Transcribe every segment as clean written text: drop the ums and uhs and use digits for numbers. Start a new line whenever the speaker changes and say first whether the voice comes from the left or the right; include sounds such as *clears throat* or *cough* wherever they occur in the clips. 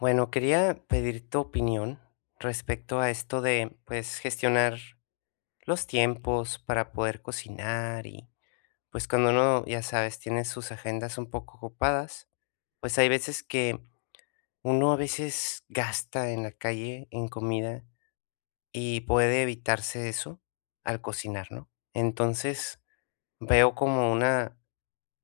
left: Bueno, quería pedir tu opinión respecto a esto de, pues, gestionar los tiempos para poder cocinar y, pues, cuando uno, ya sabes, tiene sus agendas un poco ocupadas, pues hay veces que uno a veces gasta en la calle en comida y puede evitarse eso al cocinar, ¿no? Entonces veo como una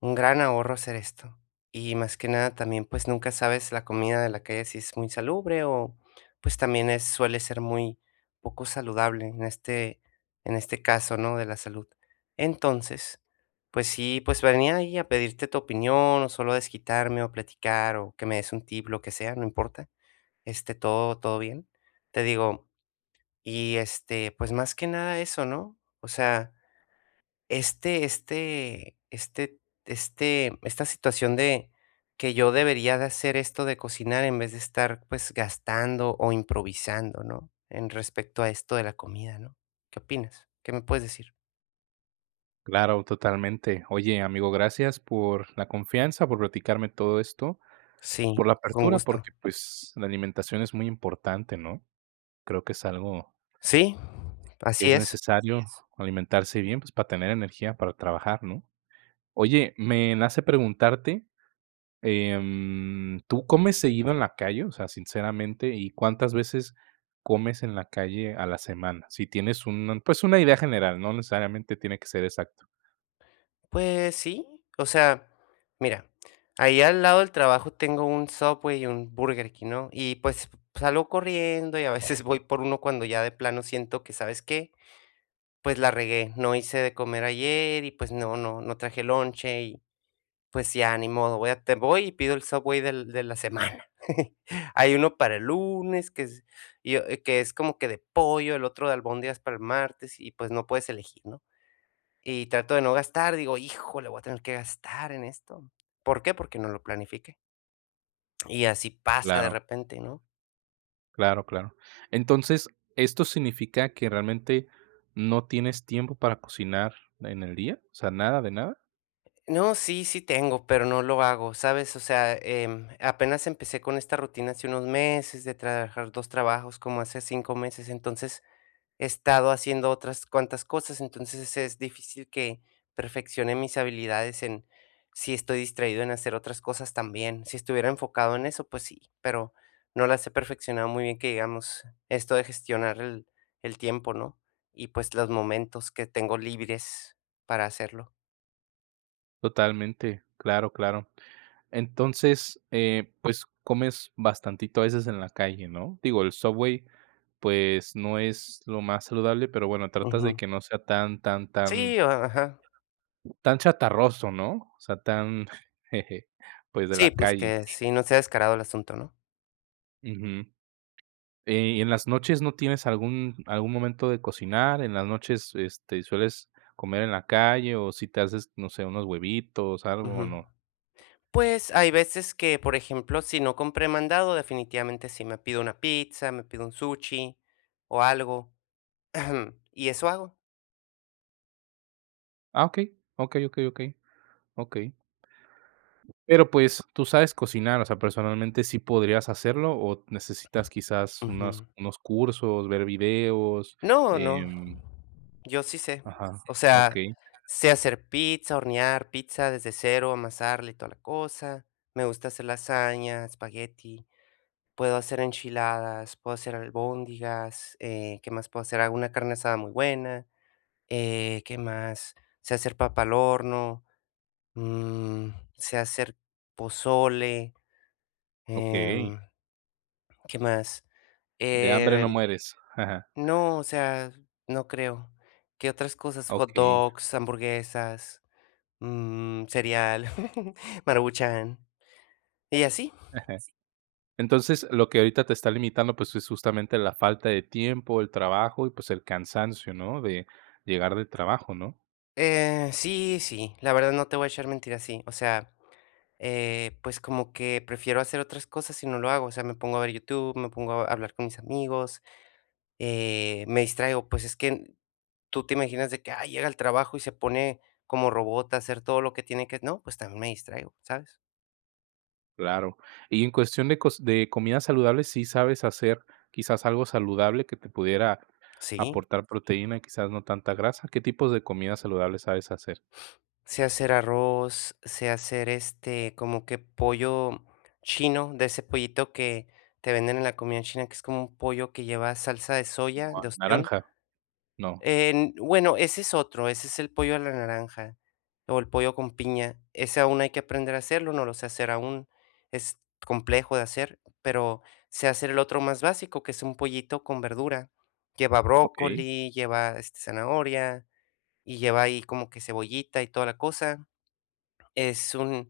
left: un gran ahorro hacer esto. Y más que nada también, pues, nunca sabes la comida de la calle si es muy salubre o, pues, también es suele ser muy poco saludable en en este caso, ¿no?, de la salud. Entonces, pues sí, pues, venía ahí a pedirte tu opinión, o solo a desquitarme, o platicar, o que me des un tip, lo que sea, no importa, todo bien. Te digo, y, pues, más que nada eso, ¿no? O sea, este este este esta situación de que yo debería de hacer esto de cocinar en vez de estar, pues, gastando o improvisando, ¿no? En respecto a esto de la comida, ¿no? ¿Qué opinas? ¿Qué me puedes decir?
right: Claro, totalmente. Oye, amigo, gracias por la confianza, por platicarme todo esto,
left: Sí,
right: por la
left: con
right: apertura,
left: gusto.
right: porque pues la alimentación es muy importante, ¿no? Creo que es algo
left: Sí,
right: que es.
left: así
right: Así
left: es.
right: necesario es alimentarse bien, pues para tener energía para trabajar, ¿no? Oye, me nace preguntarte, ¿tú comes seguido en la calle? O sea, sinceramente, ¿y cuántas veces comes en la calle a la semana? Si tienes un, pues una idea general, no necesariamente tiene que ser exacto.
left: Pues sí, o sea, mira, ahí al lado del trabajo tengo un Subway y un Burger King, ¿no? Y, pues, salgo corriendo y a veces *laughs* voy por uno cuando ya de plano siento que, ¿sabes qué? Pues la regué, no hice de comer ayer y pues no, no, no traje lonche y pues ya ni modo, voy a te voy y pido el Subway del de la semana. *laughs* Hay uno para el lunes que es y, que es como que de pollo, el otro de albóndigas para el martes y pues no puedes elegir, ¿no? Y trato de no gastar, digo: "Híjole, voy a tener que gastar en esto". ¿Por qué? Porque no lo planifique. Y así pasa de
right: Claro.
left: repente, ¿no?
right: Claro, claro. Entonces, ¿esto significa que realmente no tienes tiempo para cocinar en el día? O sea, nada de nada.
left: No, sí, sí tengo, pero no lo hago, ¿sabes? O sea, apenas empecé con esta rutina hace unos meses de trabajar dos trabajos, como hace 5 meses, entonces he estado haciendo otras cuantas cosas, entonces es difícil que perfeccione mis habilidades en si estoy distraído en hacer otras cosas también. Si estuviera enfocado en eso, pues sí, pero no las he perfeccionado muy bien, que digamos, esto de gestionar el tiempo, ¿no? Y pues los momentos que tengo libres para hacerlo.
right: Totalmente, claro, claro. Entonces, pues comes bastantito a veces en la calle, ¿no? Digo, el Subway, pues no es lo más saludable, pero bueno, tratas de que no sea tan, tan, tan,
left: Sí, o ajá.
right: tan chatarroso, ¿no? O sea, tan, *laughs* jeje, pues de la
left: Sí, pues
right: calle.
left: que sí no sea descarado el asunto, ¿no?
right: Ujú. ¿Y en las noches no tienes algún momento de cocinar? ¿En las noches, este, sueles comer en la calle o si te haces, no sé, unos huevitos, algo o
left: Ujú.
right: no?
left: Pues, hay veces que, por ejemplo, si no compré mandado, definitivamente sí me pido una pizza, me pido un sushi o algo, *clears throat* y eso hago.
right: Ah, okey, okey, okey, okey, okey. Pero, pues, tú sabes cocinar, o sea, personalmente, ¿sí podrías hacerlo o necesitas quizás
left: Ujú.
right: unos cursos, ver videos? No,
left: No, no.
right: Sí,
left: Yo sí sé.
right: ajá, sé.
left: O sea,
right: Okey.
left: sé hacer pizza, hornear pizza desde cero, amasarle y toda la cosa. Me gusta hacer lasaña, espagueti. Puedo hacer enchiladas, puedo hacer albóndigas, ¿qué más puedo hacer? Hago una carne asada muy buena, ¿qué más? Sé hacer papa al horno, mm, sé hacer pozole, em, ¿qué más?
right: De hambre
left: Eh,
right: no mueres. Ajá,
left: no, o sea, no creo. ¿Qué otras cosas? Hot
right: okey.
left: dogs, hamburguesas, cereal, *laughs* Maruchan. Y así.
right: *laughs* Entonces, lo que ahorita te está limitando, pues, es justamente la falta de tiempo, el trabajo y, pues, el cansancio, ¿no? De llegar del trabajo, ¿no?
left: Sí, sí, la verdad no te voy a echar mentiras, sí. O sea, pues como que prefiero hacer otras cosas si no lo hago, o sea, me pongo a ver YouTube, me pongo a hablar con mis amigos, me distraigo, pues es que tú te imaginas de que, ah, llega al trabajo y se pone como robot a hacer todo lo que tiene que, no, pues también me distraigo, ¿sabes?
right: Claro. Y en cuestión de cos de comida saludable, ¿sí sabes hacer quizás algo saludable que te pudiera
left: Sí,
right: aportar proteína, quizás no tanta grasa? ¿Qué tipos de comida saludable sabes hacer?
left: sé hacer arroz, sé hacer este como que pollo chino, de ese pollito que te venden en la comida china, que es como un pollo que lleva salsa de soya, de
right: ¿Como
left: ostión.
right: naranja? No.
left: En bueno, ese es otro, ese es el pollo a la naranja, o el pollo con piña. Ese aún hay que aprender a hacerlo, no lo sé hacer aún, es complejo de hacer, pero sé hacer el otro más básico, que es un pollito con verdura. Lleva
right: Okey.
left: brócoli, lleva, zanahoria, y lleva ahí como que cebollita y toda la cosa. Es un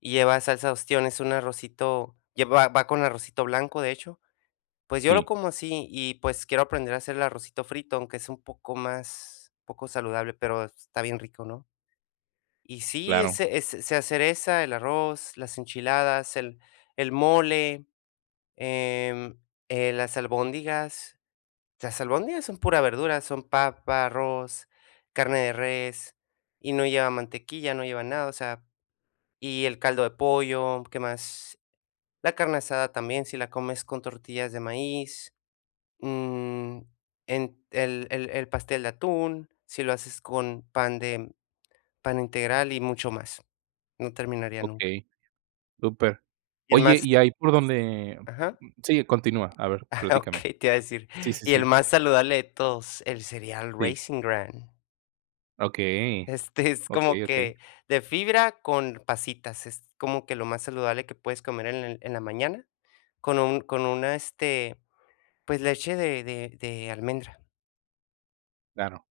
left: y lleva salsa de ostión, es un arrocito lleva va con arrocito blanco, de hecho. Pues yo lo
right: Sí,
left: como así y, pues, quiero aprender a hacer el arrocito frito, aunque es un poco más poco saludable, pero está bien rico, ¿no? Y sí,
right: claro.
left: ese sé hacer esa, el arroz, las enchiladas, el mole, em, las albóndigas. Las albóndigas son pura verdura, son papa, arroz, carne de res, y no lleva mantequilla, no lleva nada, o sea, y el caldo de pollo, ¿qué más? La carne asada también, si la comes con tortillas de maíz. Mm, en el pastel de atún, si lo haces con pan integral y mucho más. No terminaría nunca.
right: Okey, súper.
left: Y el
right: Oye,
left: más
right: y ahí por donde,
left: ajá,
right: mm, sí, continúa. A ver,
left: *laughs*
right: platícame.
left: okey, te iba a decir,
right: Sí, sí,
left: y el
right: sí.
left: más saludable de todos, el cereal
right: Sí.
left: Raisin gran.
right: Okey.
left: Este, es como
right: Okey, sí, sí,
left: que de fibra con pasitas, es como que lo más saludable que puedes comer en el en la mañana con un con una, pues, leche de almendra.
right: claro,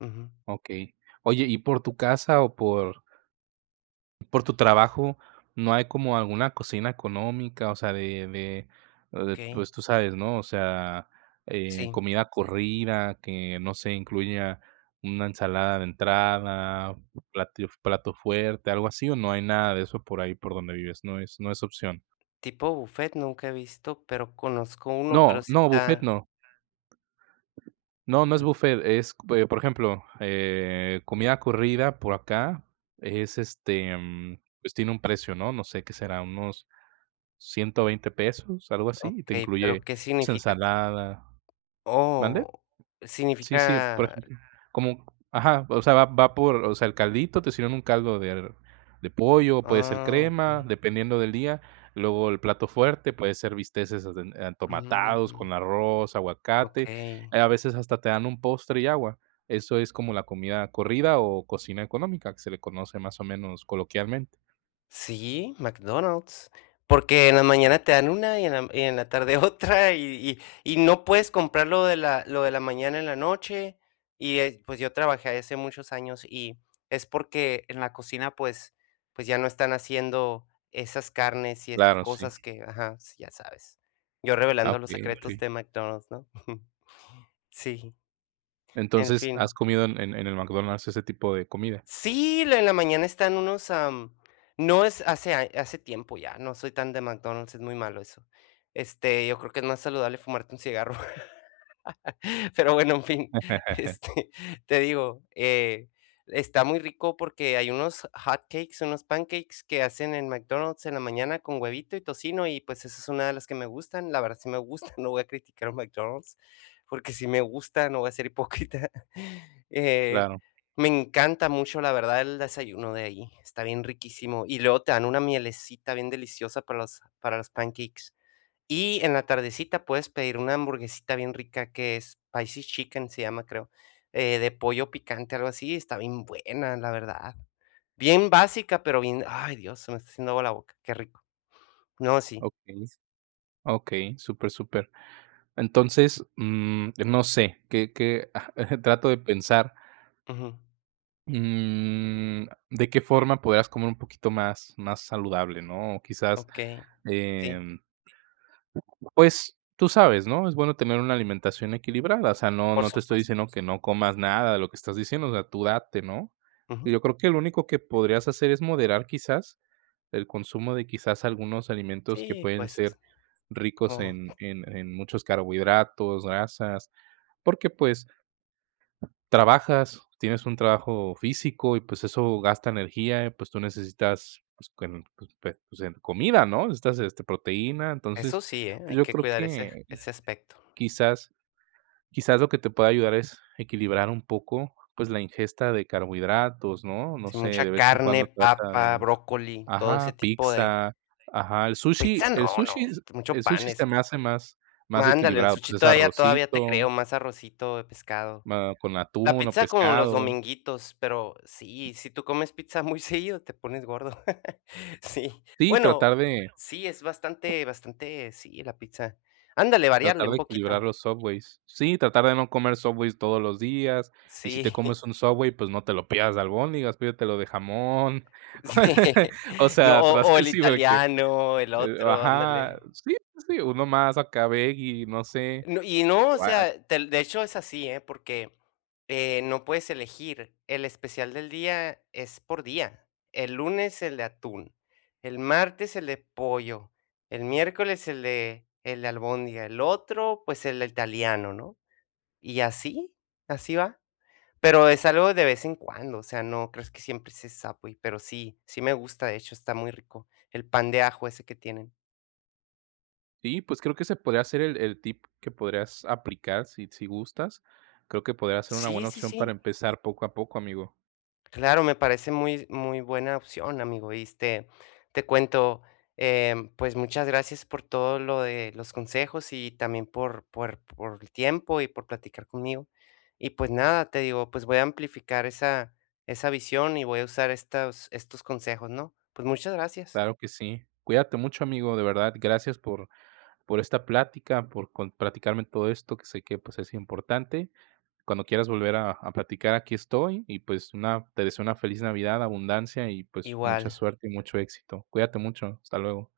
left: Ujú,
right: okey. Oye, y por tu casa o por tu trabajo, ¿no hay como alguna cocina económica? O sea, de,
left: okey,
right: pues, tú sabes, ¿no? O sea,
left: sí.
right: comida corrida que, no sé, incluya una ensalada de entrada, plato fuerte, algo así, ¿o no hay nada de eso por ahí por donde vives? No es opción.
left: Tipo buffet nunca he visto, pero conozco uno, pero
right: No,
left: sí
right: no, buffet
left: está
right: no. No, no es
left: ah,
right: buffet, es, por ejemplo, comida corrida por acá es este, mm, pues tiene un precio, ¿no? No sé qué será, unos 120 pesos, algo así, y te
left: okey, pero,
right: incluye,
left: ¿qué
right: pues,
left: significa?
right: ensalada. ¿Mande?
left: Oh,
right: Sí, sí, por
left: significa
right: ejemplo, como, ajá, o sea, va por, o sea, el caldito, te sirven un caldo de pollo, puede ser
left: ah, okey,
right: crema, dependiendo del día. Luego el plato fuerte puede ser bisteces aden entomatados
left: mm,
right: con arroz, aguacate,
left: okey.
right: a veces hasta te dan un postre y agua. Eso es como la comida corrida o cocina económica, que se le conoce más o menos coloquialmente.
left: Sí, McDonald's, porque en la mañana te dan una y en la tarde *laughs* otra, y no puedes comprar lo de la mañana en la noche, y, pues, yo trabajé hace muchos años, y es porque en la cocina, pues pues, ya no están haciendo esas carnes y esas
right: Claro, sí.
left: cosas que ajá, s ya sabes. Yo
right: Ah,
left: revelando los
right: okey,
left: secretos
right: okey.
left: de McDonald's, ¿no? *laughs* Sí, en
right: Entonces, ¿has
left: fin.
right: comido en el McDonald's ese tipo de comida?
left: Sí, en la mañana están unos, no es hace a hace tiempo ya, no soy tan de McDonald's, es muy malo eso. Este, yo creo que es más saludable fumarte un cigarro. *laughs* Pero bueno, en fin, *laughs*
right: *laughs*
left: este, te digo, está muy rico porque hay unos hotcakes, unos pancakes que hacen en McDonald's en la mañana con huevito y tocino y pues esa es una de las que me gustan. La verdad sí me gusta, *laughs* no voy a criticar a McDonald's porque si me gusta, no voy a ser hipócrita. *laughs* Eh,
right: Claro,
left: me encanta mucho, la verdad, el desayuno de ahí, está bien riquísimo. Y luego te dan una mielecita bien deliciosa para los pancakes. Y en la tardecita puedes pedir una hamburguesita bien rica que es spicy chicken, se llama, creo, de pollo picante, algo así, está bien buena, la verdad. Bien básica, pero bien, ay, Dios, se me está haciendo agua la boca, qué rico. No, sí.
right: okey, okey, súper, súper. Entonces, mm, no sé, que *laughs* trato de pensar,
left: Ujú.
right: mm, de qué forma podrás comer un poquito más más saludable, ¿no? O quizás,
left: Okey. Sí,
right: em, pues, tú sabes, ¿no? Es bueno tener una alimentación equilibrada, o sea, no
left: por
right: no te estoy
left: supuesto.
right: diciendo que no comas nada de lo que estás diciendo, o sea, tú date, ¿no? Y
left: Ujú.
right: yo creo que lo único que podrías hacer es moderar quizás el consumo de quizás algunos alimentos que
left: Sí,
right: pueden
left: pues,
right: ser ricos
left: como
right: en muchos carbohidratos, grasas, porque, pues, trabajas, tienes un trabajo físico y, pues, eso gasta energía, pues, tú necesitas, pues, cuen pues, pe pues, en comida, ¿no? Necesitas, este, proteína.
left: eso
right: Entonces,
left: sí, ¿eh?
right: pues,
left: Hay
right: yo
left: que
right: creo, sí,
left: cuidar
right: que
left: ese aspecto.
right: quizás, quizás lo que te puede ayudar es equilibrar un poco, pues, la ingesta de carbohidratos, ¿no? No
left: Sí,
right: sé,
left: mucha
right: de vez en
left: carne,
right: cuando trata
left: papa,
right: de,
left: brócoli, todo ese
right: ajá,
left: tipo de
right: pizza, ajá, el
left: pizza
right: sushi el
left: no, no,
right: sushi es-
left: mucho
right: el
left: pan
right: sushi
left: eso.
right: se me hace más más
left: Ándale, el
right: equilibrado, pues,
left: sushi
right: es
left: todavía todavía
right: arrocito,
left: te creo, más arrocito de pescado.
right: ma con
left: La
right: atún o
left: pizza como los
right: pescado.
left: dominguitos, pero sí, si tú comes pizza muy *laughs* seguido, te pones gordo. *laughs* Sí.
right: Sí,
left: Bueno, sí, es bastante, sí, la pizza. Ándale, variarle
right: tratar de
left: un
right: equilibrar
left: poquito.
right: los Subways. Sí, tratar de no comer Subways todos los días, y si te
left: Sí, *laughs*
right: comes un Subway, pues, no te lo pidas de albóndigas, pídetelo de jamón.
left: sí.
right: *laughs* O
left: No,
right: sea, tras
left: o
right: *laughs*
left: el
right: sí, porque,
left: italiano, el otro,
right: ajá,
left: ándale.
right: sí, sí, uno más acá veggie, no sé.
left: No, y no, o
right: O a
left: sea, te de hecho es así, ¿eh? Porque, no puedes elegir. El especial del día es por día. El lunes el de atún, el martes el de pollo, el miércoles el de albóndiga, el otro, pues, el italiano, ¿no? Y así, así va. Pero es algo de vez en cuando, o sea, no crees que siempre es esa, pero sí, sí me gusta, de hecho, está muy rico, el pan de ajo ese que tienen.
right: sí, pues, creo que ese podría ser el tip que podrías aplicar si si gustas. Creo que podría ser una
left: Sí,
right: buena
left: sí,
right: opción para
left: sí.
right: empezar poco a poco, amigo.
left: Claro, me parece muy, muy buena opción, amigo. Y te cuento, pues muchas gracias por todo lo de los consejos y también por el tiempo y por platicar conmigo. Y pues nada, te digo, pues voy a amplificar esa visión y voy a usar estos consejos, ¿no? Pues muchas gracias.
right: Claro que sí. Cuídate mucho, amigo, de verdad, gracias por esta plática, por platicarme todo esto, que sé que pues es importante. Cuando quieras volver a platicar, aquí estoy y pues una, te deseo una feliz Navidad, abundancia y pues mucha
left: Igual.
right: suerte y mucho éxito. Cuídate mucho, hasta luego.